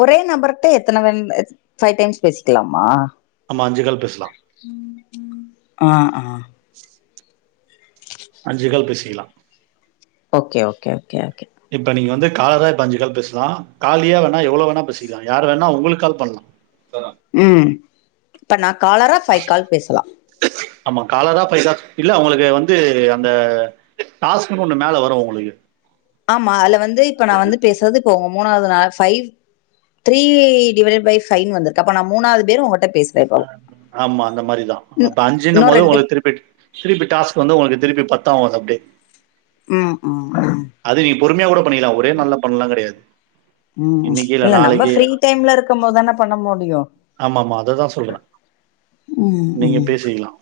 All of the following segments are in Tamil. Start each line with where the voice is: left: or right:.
left: ஒரே நம்பர்ட்ட எத்தனை வேன் ஃபை டைம்ஸ் பேசிக்கலாமா
right: ஆமா அஞ்சு கால் பேஸ்லா
left: உம் உம் ஆ ஆ
right: [unintelligible] அஞ்சு கால் பேசிக்கலா
left: ஓகே ஓகே ஓகே ஓகே
right: இப்ப நீங்க வந்து காலரா இப்ப அஞ்சு கால் பேசலா காலியா வேண்ணா எவ்வளவு வேணா பேசிக்கலா யார் வேணா உங்களுக்கால் பண்ணலா செர்ண்ணா
left: ம் இப்ப நா காலரா ஃபைவ் கால் பேசலா
right: ஆமா காலரா ஃபைவ் கால் இல்ல உங்களுக்கு வந்து அந்த டாஸ்க்ன்னு ஒண்ணு மேல வரு உங்களுக்கு
left: ஆமா அதுல வந்து இப்ப நா வந்து பேசறது இப்போ உங்க மூணாவது நாள் ஃபைவ் த்ரீ டிவைடைட் பை ஃபைவ்ன்னு வந்துருக்கு அப்ப நா மூணாவது பேர் உங்கிட்ட பேஸ்
right: அ ஆமா அந்த மாரிதா அப்ப அஞ்சுனு
left: இன்னு
right: போது
left: ரெண்டு
right: உங்கள திருப்பிட்டு திருப்பி டாஸ்க் வந்து உங்களுக்கு திருப்பி பத்தாகு அப்டே
left: ம் ம் ம்
right: அது நீ பொறுமையா கூட பண்ணிக்கலா ஒரே நாள்ல பண்ணலா கெடையாது
left: ம் இல்ல நம்ம ஃப்ரீ டைம்ல இருக்கு போதுதான பண்ண முடியு
right: ஆமா ஆமா அததா சொல்றே
left: ம்
right: நீங்க
left: ம்
right: பேசிக்கலா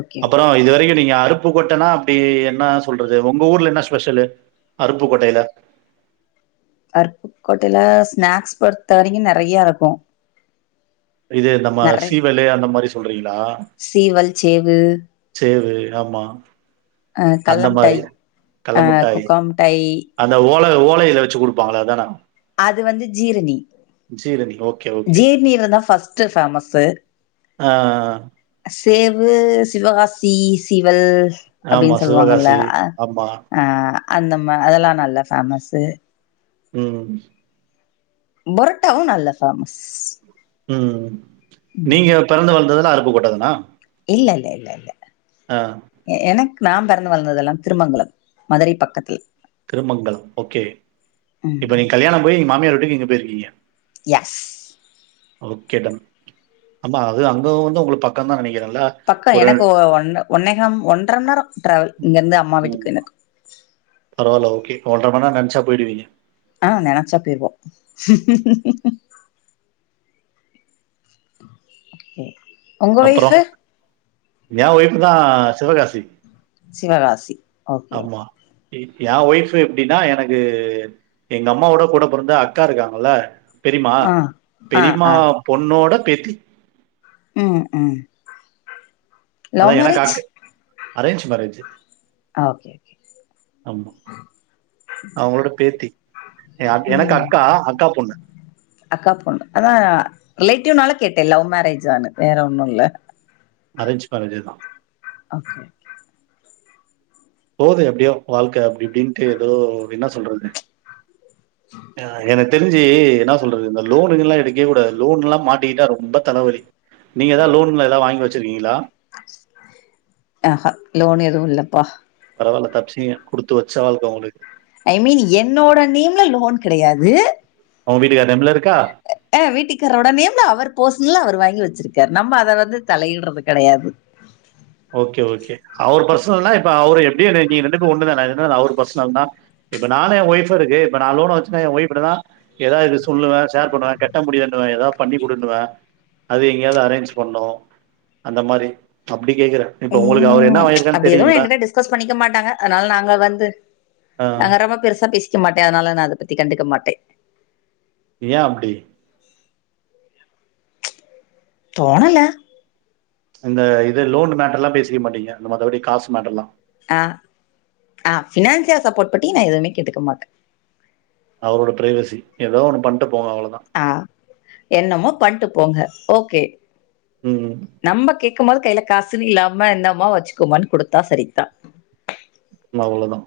left: ஓகே ஓகே ஓகே
right: நீங்க அருப்புக்கோட்டனா அப்டி என்ன சொல்றது உங்க ஊர்ல என்ன ஸ்பெஷல்லு அருப்புக்கோட்டையில
left: அருப்புக்கோட்டையில ஸ்நாக்ஸ் பொறுத்த வரைக்கு நெறைய இருக்கு
right: இது நம்ம
left: நெறை
right: சீவலு அந்த மாரி சொல்றீங்களா
left: சீவல் சேவு
right: சேவு ஆமா
left: ஆ
right: அந்த மாரி
left: கல்லமிட்டாய்
right: கல்ல
left: ஆ
right: முட்டாய்.
left: குக்காம்மிட்டாய்
right: அந்த ஓல ஓலையில வெச்சு குடுப்பாங்கள அத தான
left: அது வந்து ஜீர்ணி
right: ஜீரணி ஓகே, ஓகே.
left: ஜீர்ணீ இதுதா ஃபஸ்ட்ட ஃபேமஸு
right: ஆ
left: சேவு சிவகாசி சிவல்
right: ஆமா
left: அப்டின்னு சொல்லுவாங்கல்ல
right: சிவகாசி.
left: அ
right: ஆமா.
left: ஆ அந்த ம அதெல்லா நல்ல ஃபேமஸ்ஸு
right: ம்
left: புரட்டாவு நல்ல ஃபேமஸ்
right: ம் நீங்க
left: ம்
right: பிறந்து வளந்ததெல்லா அருப்புகோட்டதானா
left: இல்ல இல்ல இல்ல இல்ல எனக்கு நா பெறந்து வளர்ந்ததெல்லா திருமங்கலம் மதுரை பக்கத்தில்
right: திருமங்கலம் ஓகே இப்போ
left: ம்
right: நீங்க கல்யாணோ போய் இங்க மாமியார் வீட்டுக்கு இங்க போயிருக்கீங்க
left: யெஸ்
right: ஓகே டன் ஆமா அது அங்க வந்து உங்களுக்கு பக்கந்தா நெனைக்கிறேல
left: பக்க எனக்கு ஒ ஒன்னே ஒன்னேகம் ஒன்றரை மணி நேரோ டிராவல் இங்க இருந்து அம்மா வீட்டுக்கு
right: ம்
left: எனக்கு
right: பரவால்ல ஓகே ஓன்றரை மணிநேரோ நெனச்சா போய்டுவிங்க
left: ஆ நெனைச்சா போயிருவோ ம்
right: அப்புறோ எ ஒய்ஃபுதா சிவகாசி
left: சிவகாசி ஓ
right: ஆமா இ எ ஒய்ஃபு எப்டினா எனக்கு எங்க அம்மாவோட கூட பிறந்த அக்கா இருக்காங்கல்ல பெரிமா
left: ஆ ஆ
right: பெரிமா
left: ஆ
right: பொண்ணோட பேத்தி
left: ம் ம்
right: அதா
left: லவ்
right: எனக்
left: மேரேஜ்
right: அக் அரேஞ்ச் மேரேஜு
left: ஆ ஓகே கே
right: அவங்களோட பேத்தி ஏமா எனக்
left: ம்
right: அக்கா அக்கா பொண்ணு
left: அக்கா பொண்ணு அதா ரிலேட்டிவ்னால கேட்டே லவ் மேரேஜானு வேற ஒன்னு இல்ல
right: அரேஞ்ச் மேரேஜேதா
left: ஓகே
right: போது எப்டியோ வாழ்க்க அப்டி இப்டின்ட்டு எதோ என்னா சொல்றது யா எனக் தெரிஞ்சி என்னா சொல்றது இந்த லோனுகுல்லா எடி கேகூட லோன்ல்லா மாட்டிக்கிட்டா ரொம்ப தலவலி நீங் எதா லோன் மேல வாங் வச்சிர்க்கீங்ளா
left: ஆஹா லோன் எதுவு இல்லப்பா
right: பரவால்ல தப்ச்சிங்க குடுத்து வச்ச வாழ்க்க உங்ளுக்
left: ஐ மீனி என்னோட நேம்ல லோன் கெடையாது
right: உ வீட்டுக்கார் நேம்ல இருக்கா
left: ஆ வீட்டுக்காரோட நேம்ல அவர் போர்ஸ்னல்லா அவர் வாங்கி வச்சிர்க்கார் நம்ம அத வந்து தலையீட்றது கெடையாது
right: ஓகே ஓகே அவர் பர்சனல்னா இப்ப அவ்ரு எப்டி நீ ரெண்டு டூ ஒண்ணு தான இன்னாரு அவ்ரு பர்ஸ்னல் தா இப்ப நானு என் ஒய்ஃபு இருக்கு ப்ப நா லோன வச்சினா என் வைஃப் கிட்ட தா ஏதாவ் இது சொல்லுவே ஷேர் பண்ணுவே கெட்ட முடியானுவே ஏதாவது பண்ணி குடுண்ணுவே அது எங்யாவ்து அரேஞ்ச் பண்ணு அந்த மாரி ப்டி கேக்குற
left: ம் அப்டி எதுவு எனங்கிட்ட டிஸ்கஸ் பண்ணிக்க மாட்டாங்க அனால் நாங்க வந்து
right: ஆ.
left: நாங்க ரொம்ப பெருசா பேசிக்க மாட்டே அனால நா அத பத்தி கண்டுக்க மாட்டே
right: யா அப்டி
left: தோணல
right: இந்த இது லோன் மேட்டர்லா பேஸ்வே மாட்டீங்க மத்தபடி காஸா மேட்டர்லா
left: ஆ ஆ ஃபினான்சியல் சப்போட் பட்டி நா எதுமே கேட்டுக்க மாட்
right: அவ்ரோட ப்ரைவசி ஏதோ ஒன்னு பண்ட்டு போங்க அவ்ளதா
left: ஆ என்னமோ பண்ட்டு போங்க ஓகே
right: ம்ம்
left: நம்ப கேக்கும் போது கைல காசுன்னு இல்லாம இந்தம்மா வச்சுக்கோமான் குடுத்தா சரித்தா
right: நவ்ளதா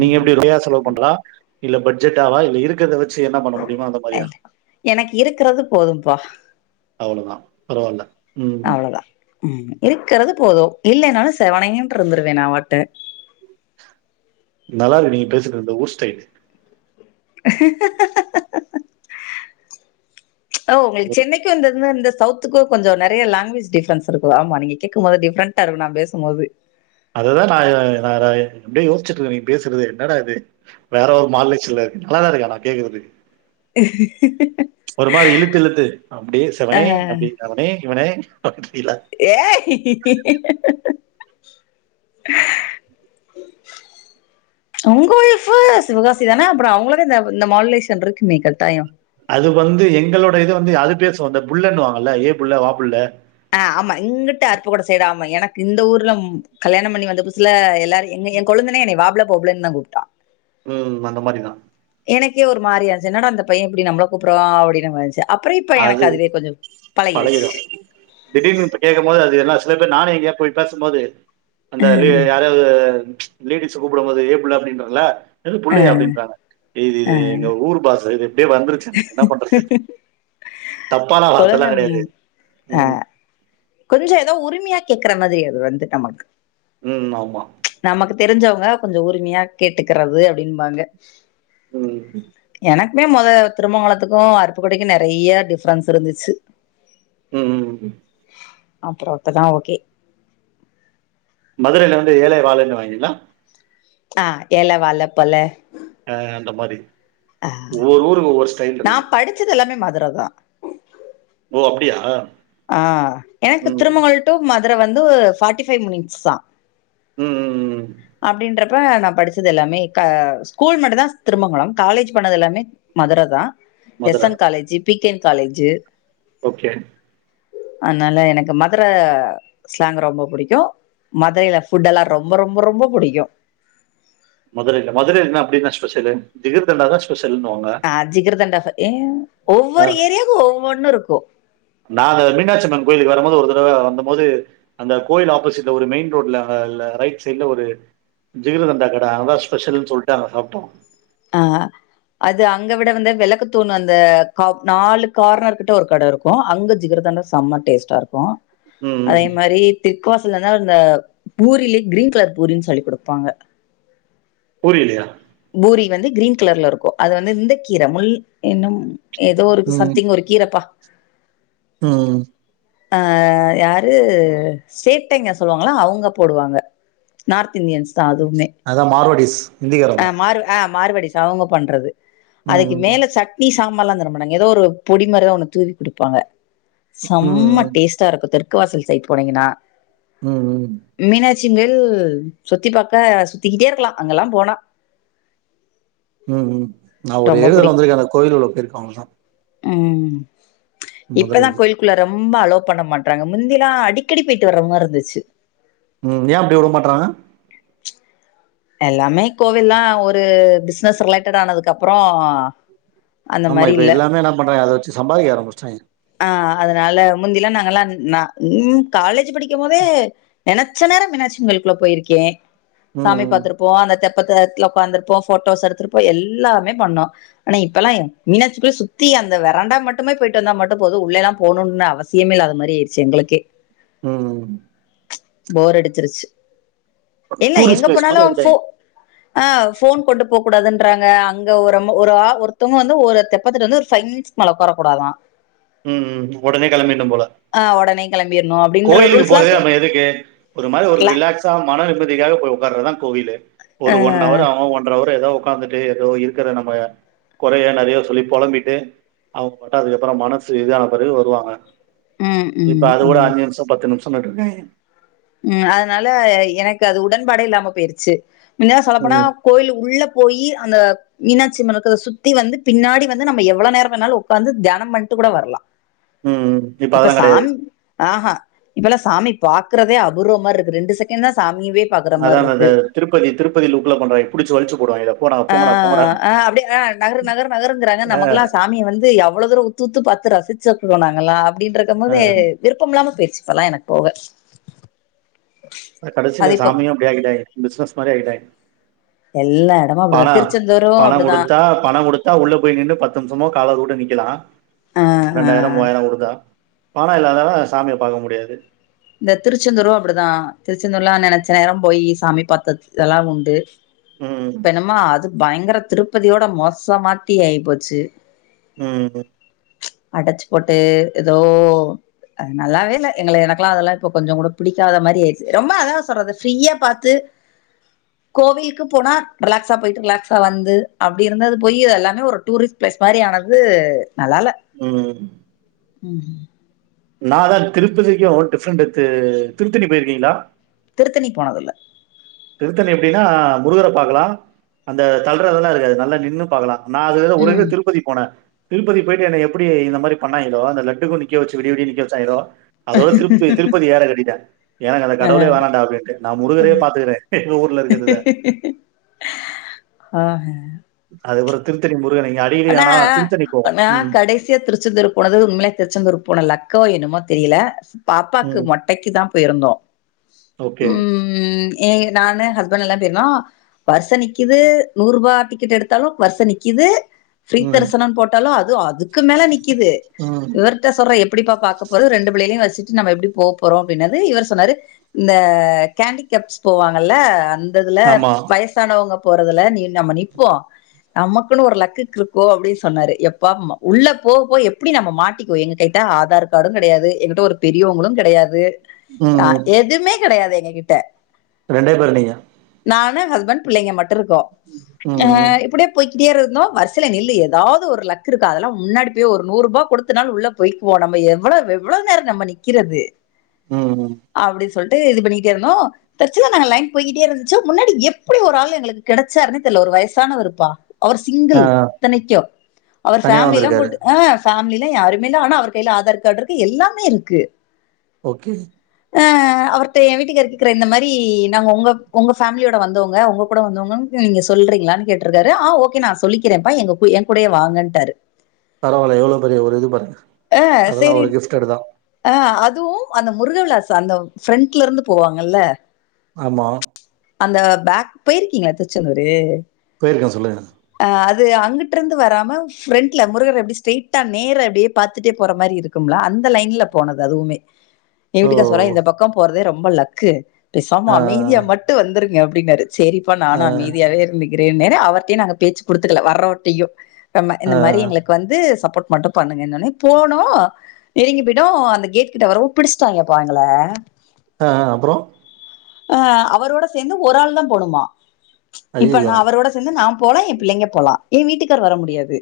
right: நீங்க எப்டி ஒயா செலவு பண்றா இல்ல பஜ்ஜெட் ஆவா இல்ல இருக்குற்த வச்சி என்னா பண்ண முடியுமோ அந்த மாரியா
left: எனக் இருக்றது போதும்பா
right: அவ்ளதா பரவால்ல ம்.
left: அவ்ளதா ம் இருக்கற்து போது இல்லேனாலும் செவனைனாட்டு இருந்துருவே நாவாட்டு
right: நல்லாருக்கு நீங்க பேசுறுது ஊர் ஸ்டைல்
left: ஹா ஹா ஹா ஓ உங்ளுக்
right: ஒரு
left: சென்னைக்கு வந்ததுன்னா இந்த சவ்த் த்துக்கோ கொஞ்சோ நறையா லாங்குவேஜ டிஃபன்ஸ் இருக்கலாம் ஆமா நீங்க கேக்கும்போது டிப்ரண்டா இருக்கு நா பேசும்போது
right: அதுதான் நாயாய் நாராய் அப்டே யோஸ்ச்சிட்ருக்கே நீ பேசுற்து என்னடா இது வேற ஒர் மாலேச்சுன்லர் நல்லாதாருக்கு ஆனா கேக்குறுதுக்
left: ஹா ஹா
right: ஒரு மாரி இழுத்து இழுத்து அப்டியே
left: அ
right: செவனே அப்டி அவனே இவனே அப்டிலா
left: ஏய் உங்க உய்ஃபு சிவகாசி தானே அப்றோ அவ்ங்களுக்கு தேவ் இந்த மால்லேஷன் ருக்குமே கட்டாயோ
right: அது வந்து எங்களோட இது வந்து அது பேசு இந்த புல்லன் வாங்கல்ல ஏ புல்ல வா புல்ல
left: ஆ ஆமா இங்கிட்ட அருப்புக்கோட்ட சைட் ஆமா எனக்கு இந்த ஊர்ல கல்யாணம் பண்ணி வந்த புதுசுல என் கொழுந்தனே என்னை வா புள்ள போ புள்ளந்தா கூப்ட்டான்
right: ம் அந்த மாரி தா
left: எனக்கே ஒரு மாரியா இருச்சு என்னடா அந்த பையே இப்டி நம்ள கூப்புட்றா அப்டினு மாருந்ச்சு அப்ரோ இப்ப
right: அது
left: எனக்கு அதுவே கொஞ்சோ பழகிருச்சு
right: பழகிடும். திடீர்னு ஒர்த்த கேட்கம்போது எல்லா சில பேர் நானு எங்கயா போய் பேசும்போது
left: அ,
right: அந்த வீட யாரயாவது லேடீஸ்ஸ கூப்பிடும் போது ஏ பிள்ள அப்டின்றல்ல எது
left: அ,
right: புள்ளையா அப்டின்றாங்க இது
left: அ.
right: இது எங்க ஊர் பாச இது இப்டியே வந்துருச்சு எனக்கு என்ன பண்றது தப்பான வார்த்தையல்லா
left: கொழுந்தன்
right: கெடயாது ம்
left: கொஞ்சோ எதோ உரிமையா கேக்குற மாரி அது வந்து நமக்கு
right: ம் ஆமா
left: நமக்கு தெரிஞ்சவுங்க கொஞ்சோ உரிமையா கேட்டுக்கிறது அப்டின்பாங்க
right: ம்
left: எனக்குமே மொத திருமங்கலத்துக்கு அருப்புக்கோட்டைக்கு நெறைய டிஃப்ரன்ஸ் இருந்துச்சு
right: ம் ம்
left: அப்பரோ இப்பதா ஓகே
right: மதுரையில வந்து ஏழ வாழன்னு வாய்ங்களா
left: ஆ ஏள்ள வாள்ள போல
right: ஆ அந்த மாரி ஒவ்வொரு ஊருக்கு ஒவ்வொரு ஸ்டைல் இருக்கு
left: நான் படிச்சது எல்லாமே மதுர தா
right: ஓ அப்டியா
left: ஆ எனக்கு
right: ம்.
left: திருமங்கல் டு மதுரை வந்து ஃபாட்டி ஃபை மினிட்ஸ் தா
right: ம் ம் ம்.
left: அப்டின்றப் ப்ப நா படிச்சது எல்லாமே கா ஸ்கூல் மட்டு தா திருமங்கலம் காலேஜ் பண்ணது எல்லாமே மதுரை தா எஸ்
right: மதுர.
left: என் காலேஜு பி கே என் காலேஜு
right: ஓகே
left: அதனால எனக்கு மதுர ஸ்லாங் ரொம்ப புடிக்கு மதுரையில ஃபுட்டெல்லா ரொம்ப ரொம்ப ரொம்ப புடிக்கு
right: மதுரையில மதுரைல அப்டி என்னா ஸ்பெஷலு ஜிகர்தண்டா தா ஸ்பெஷலுன்வாங்க
left: ஆ ஜிகருதண்டா ஏ ஒவ்வொரு ஏரியாவுக்கு ஒவ்வொன்னு இருக்கு
right: நா அந்த மீனாட்சிம்மன் கோயிலுக்கு வரும்போது ஒரு தடவ வந்த போது அந்த கோயில் ஆப்போசிட்ல ஒரு மெயின் ரோட்ல அ ரைட் சைட்ல ஒரு ஜிகிர்தண்டா கட அங்கதா ஸ்பெஷல்னு சொல்லிட்டு அங்க சாப்ட்டோ
left: அ அது அங்க விட வந்து வெளக்கு தூணு அந்த க நாலு கார்னர் கிட்ட ஒரு கட இருக்கு அங்க ஜிகர்தண்டா செம்ம டேஸ்ட்டா இருக்கு
right: ம்
left: அதே மாரி தெற்குவாசலனா அந்த பூரில கிரீன் கலர் பூரின்னு சொல்லி குடுப்பாங்க
right: பூரிலயா
left: பூரி வந்து கிரீன் கலர்ல இருக்கு அது வந்து இந்த கீர முள் என்னம் எதோ ஒரு
right: ம்
left: சம்திங் ஒரு கீரப்பா
right: ம்
left: அ யாரு சேட்டைங்க சொல்லுவாங்களா அவுங்க போடுவாங்க நார்த் இந்தியன்ஸ் தா அதுவுமே
right: அதா மார்வாடிஸ்
left: ஆ
right: இந்திக்காரவுங்க
left: மார் ஆ மார்வாடிஸ் அவுங்க பண்றது அதுக்கு
right: ம்
left: மேல ச ட்னி சாம்பார் எல்லா தரமாட்டாங்க எதோ ஒரு பொடி மாறிதா ஒன்னு தூவி குடுப்பாங்க செம்ம
right: ம் ம்
left: டேஸ்ட் ச்சாருக்கு தெற்கு வாசல் சைட் போனீங்ன்னா
right: ம்
left: மீனாட்சிங்கள் சுத்தி பாக்க சுத்திக்கிட்டே இருக்கலா அங்கெல்லா போனா
right: ம் ஹும் நா ஒரே
left: ரொம்ப
right: ஒருதரோ
left: புடிக்கு
right: வந்துருக்கே அந்த கோயிலுக்குள்ள போயிருக்க அவ்ளதா
left: ம் இப்பதா
right: மதுரைக்கு
left: கோயில் குள்ள ரொம்ப அலோ பண்ண மாட்டறாங்க முந்திலா அடிக்கடி போயிட்டு வர்ற மார இருந்துச்சு
right: ம் ஏ அப்டி உட மாட்றாங்க
left: எல்லாமே கோவில்னா ஒரு பிசினஸ் ரிலேடட் ஆனதுக்கப்றோ
right: ஆமா இப்ப எல்லாமே என்ன பண்றா அத வெச்சி சாம்பாதிக்க ஆரம்முச்டாய்ங்க
left: ஆ அதனால முந்திலா நாங்கலா நா ன் காலேஜ் படிக்கு போதே நெனச்ச நேர மீனாச்சியம்மன் கோயில்குள்ள போயிருக்கே சாமி
right: ம்
left: பாத்துருப் போ அந்த தெப்பத்தத்துல உக்காந்துருப்போ போட்டோஸ் எடுத்திருப்போ எல்லாமே பண்ணோ ஆனா இப்பெல்லா மீனாட்சி போய் சுத்தி அந்த வெறண்டா மட்டுமே போயிட்டு வந்தா மட் டு போது உள்ளல்லா போணுன் அவசியமே இல்லாத மாரியாச்சு எங்களுக்கே
right: ம்
left: போர் அடிச்சிருச்சு இல்ல
right: டூரிஸ்ட்
left: எங்க
right: பிளேஸ்
left: போனாலு
right: மாதிரி
left: ஃபோ
right: ஆகிட்டாங்க
left: ஆ ஃபோன் கொண்டு போக் கூடாதுன்றாங்க அங்க ஒரு அ ஒரு ஆ ஒருத்தவங்க வந்து ஒரு தெப்பத்துட்டு வந்து ஒரு ஃபை மினிட்ஸ் மேல உக்கார கூடாதா
right: ம் ம் ஒடனே கெளம்பிர்னு போல
left: ஆ ஒடனே கெளம்பிர்ணு அப்டி
right: கோயிலுக்கு போறதே நம்ம எதுக்கு ஒரு மாரி ஒரு
left: ல
right: ரிலாக்ஸ் ஸா மன நிம்மதிகாக போய் உக்கார தா கோவில்லு
left: ஆ
right: ஒரு ஒன் அவர் ஆவு ஒன்ற அவர் எதோ உக்காந்துட்டு எதோ இருக்கற நம்ம கொறைய நறைய சொல்லி பொழம்பிட்டு அவுங்க பாட்டுக் அதுக்கப்றோ மனசு இதான பெறகு வருவாங்க
left: ம்
right: இப்ப
left: ம்
right: அது கூட
left: ம்
right: அஞ்சி நிமிஷோ பத்து நிமிஷோ போட்ருக்காய்ங்க
left: ம் அதனால எனக்கு அது உடன்பாடே இல்லாம போயிருச்சு முந்திலா சொல்ல போனா
right: ம்
left: கோயிலுக் உள்ள போயி அந்த மீனாட்சி அம்மனுக்கத சுத்தி வந்து பின்னாடி வந்து நம்ம எவ்வள நேர வேணாலு உக்காந்து தியானம் பண்ட்டு கூட வர்லா
right: ம்
left: இப்ப
right: அதெல்லா கெடையாது
left: சாமி ஆ ஆ இப்பல்லா சாமி பாக் கறதே அபூர்வமாருக்கு ரெண்டு செகண்ட் தா சாமியவே பாக்குற
right: அதா அதா
left: மார்ருக்கு
right: அந்த திருப்பதி திருப்பதி லுக்ல பண்றாங்க புடிச்சி வளிச்சி போடுவாய்ங்கல போடா
left: ஆ,
right: போங்கடா போங்கடானு போங்கடான்னு
left: ஆ அப்டே ஆ நகரு நகரு நகர்ங்கறாங்க நமக்குல்லா சாமிய வந்து அவ்ள தூரோ உத்து உத்து பாத்து ரசிச்ச போனாங்கல்ல அப்டின்ற இருக்கும் போது விருப்பம் இல்லாம போய்ச்சு இப்பல்லா எனக் போக
right: அதா கடசியில
left: அது இப்போ
right: சாமியு அப்டி ஆக்கிடாய்ங்க பிசினஸ் மாரி ஆக்கிடாய்ங்
left: எல்லா எடமு அப்டிதா திருச்செந்தூரு அப்டிதா
right: பணங் குடுத்தா உள்ள போய் நின்னு பத்து நிம்ஷமோ காலவர் கூட நிக்கலா
left: ஆ, ஆ.
right: ரெண்டாயிரோ மூவாயிரோ குடுத்தா பண இல்லாதனால சாமிய பாக்க முடியாது
left: இந்த திருச்செந்தூரு அப்டிதா திருச்செந்தூர்லா நெனைச்ச நேரம் போய் சாமி பாத்த இதெல்லா உண்டு
right: ம்
left: யம்மா அது பயங்கர திருப்பதியோட மோசமாட்டி ஆயி போச்சு
right: ம்
left: அடச்சி போட்டு எதோ அது நல்லாவே இல்ல எங்கள எனக்குல்லா அதெல்லா இப்போ கொஞ்சங் கூட புடிக்காத மாரி ஆயிர்ச்சு ரொம்ப அதா சொல்றது ஃப்ரீயா பாத்து கோவில்க்கு போனா ரிலாக்ஸா போயிட்டு ரிலாக்ஸா வந்து அப்டி இருந்தது போயி எல்லாமே ஒரு டூரிஸ்ட் பிளேஸ் மாறி ஆனது நல்லால்ல
right: ம்
left: ம் ம்
right: நா அத்தா திருப்பதிக்கும் டிஃப்ரெண்ட் வித்து திருத்தணி போயிருக்கீங்ளா
left: திருத்தணி போனது இல்ல
right: திருத்தனி எப்டின்னா முருகர பாக்கலா அந்த தள்றதெல்லா இருக்காது நல்லா நின்னு பாக்கலா நா அதுக ஒருக திருப்பதி போனே திருப்பதி போயிட்டு என்ன எப்டி இந்த மாறி பண்ணாயிங்களோ அந்த லட்டுக்கும் நிக்க வச்ச விடிய விடிய நிக்க வச்சாங்களோ அதோட திருப்பத்தி திருப்பதி ஏற கட்டிடே எனக்கு அந்த கடவுளே வேணான்டா அப்டின்ட்டு நா முருகரையே பாத்துகறே
left: அ ஆ
right: அதுக்கப்றோ திருத்தணி முருகன இங்க அடிக்கடி ஏனா திருத்தணி போவோ ம்
left: சே திருச்செந்தூர் போனது உண்மையிலே திருச்செந்தூர் போன லக்கோ என்னமோ தெரியல பாப்பாக்கு
right: ம்.
left: மொட்டைக்கிதா போயிருந்தோ
right: ஓகே.
left: ம் ம் எ நானு ஹஸ்பண்ட் எல்லா போயிருந்தோ வர்ச நிக்குது நூற்ரூபா டிக்கெட் எடுத்தாலு வர்ச நிக்குது
right: ம்.
left: ஃப்ரீதரிசனம் போட்டாலு அது அதுக்கு மேல நிக்குது
right: ம்.
left: இவர் ட்ட சொல்றே எப்டிப்பா பாக்க போறோ ரெண்டு பிள்ளைகளையு வச்சுட்டு நம்ம எப்டி போ போறோ அப்டின்னது இவர் சொன்னாரு இந்த கேண்டிகேப்ஸ் போவாங்கில்ல அந் த இதுல
right: ஆமா.
left: வயசானவங்க போறதுல நீ நம்ம நிப்போ நமக்குன்னு ஒரு லக்கு கிரு க்கு அப்படின்னு சொன்னாரு எப்போ உள்ள போக போக எப்டிய நம்ம மாட்டிக்குவோ எங்க கிட்ட ஆதார் கார்டு கிடையாது எங்கிட்ட ஒரு பெரியவங்களும். கிடையாத அ
right: ம்
left: எதுவுமே கிடையாது எங்க கிட்ட
right: ரெண்டே பேர் நீங்க
left: நானு ஹஸ்பண்ட் பிள்ளைங்க மட்டு இருக்கோ ஆ
right: ம்
left: இப்டியே போய்கிட்டே இருந்தோ வர் சையில நில்லு ஏதாவது ஒரு லக் இருக்கும் அதெல்லா முன்னாடி போயி ஒரு நூற்ரூபா குடுத்துனாலு உள்ள போய்க்குவோ நம்ம எவ்வளோ வெ எவ்ளோ நேரம் நம்ம நிக்கிறது
right: ம் ம்
left: அப்டி சொல்ட்டு இது பண்ணிக்கிட்டே இருந்தோ ஏதறச்சியா நா லைன் போயிட்டே இருந்துச்சோ முன்னாடி எப்பிடி ஒரு ஆளு எங்களுக்கு கிடைச்சாருன்னே தெர்ல ஒரு வயசான வருப்பா அவர்
right: ஆ
left: சிங்கிள் இத்தனைக்கும் அவர்
right: தனியா
left: ஃபேமில்லா
right: வந்திருக்காரு
left: கூட்டு ஆ ஃபேமில்லா யாருமே இல்ல ஆனா அவர் கைல ஆதார் கார்டு இருக்கு எல்லாமே இருக்கு
right: ஓக்கே
left: ஆ அ அவர்ட்ட என் வீட்டுக்காரு கேக்குறாரு இந்த மாறி நாங்க உங்க உங்க பேமிலியோட வந்தவங்க உங்க கூட வந்தவங்கன்னு நீங்க சொல்றீங்களான்னு கேட்டுருக்காரு ஆ ஓக்கே நா சொல்லிக்கிறேன்ப்பா எங்க என் கூடயே வாங்கன்டாரு
right: பரவால்ல எவ்வளோ பெரிய ஒரு இது பாருங்க
left: ஆ
right: அதெல்லா ஒரு
left: சேரின்
right: கிஃப்டட் தா
left: ஆ அதுவு அந்த முருக விளாஸ் அந்த ஃபரண்ட்ல இருந்து போவாங்கில்ல
right: ஆமா
left: அந்த பேக் போயிருக்கீங்ளா திருச்செந்தூரு
right: போயிருக்கே சொல்லுங்க
left: ஆ அது அங்கிட்டு இருந்து வராம ஃப்ரண்ட்ல முருகர அப்டி ஸ்ரைட்டா நேராஅப்டியே பாத்துட்டே போற மாறி இருக் க்கும்ல்ல அந்த லைன்ல போனது அதுவுமே நீ
right: ஓ
left: வீட்டுக்காரு சொல்றாரு இந்த பக்கம் போறதே ரொம்ப லக்கு பேசாம
right: ஆ
left: அமைதியா மட்டு வந்துருங்க அப்டினாரு சேரிப்பா
right: ஆ
left: நானும் அமைதியாவே இருந்துக்கிறேன்னே அவர்ட்டையு நாங்க பேச்சு குடுத்துக்கல வர்றவர்டையு சொன்னே இந்த
right: ஆ
left: மாறி எங்களுக்கு வந்து சப்போர்ட் மட்டு பண்ணுங்கன்னவொன்னே போனோ நெருங்கி போயிட்டோ அந்த கேட் கிட்ட வரவு பிடிச்ட்டாங்க பா எங்கள
right: அ அ அப்றோ
left: அ அவரோட சேர்ந்து ஒரு ஆள் தா போணுமா இப்ப
right: ஐயையோ
left: நா அவரோட சேர்ந்து நா போலா என் பிள்ளைங்க போலா என் வீட்டுக்கார் வர முடியாது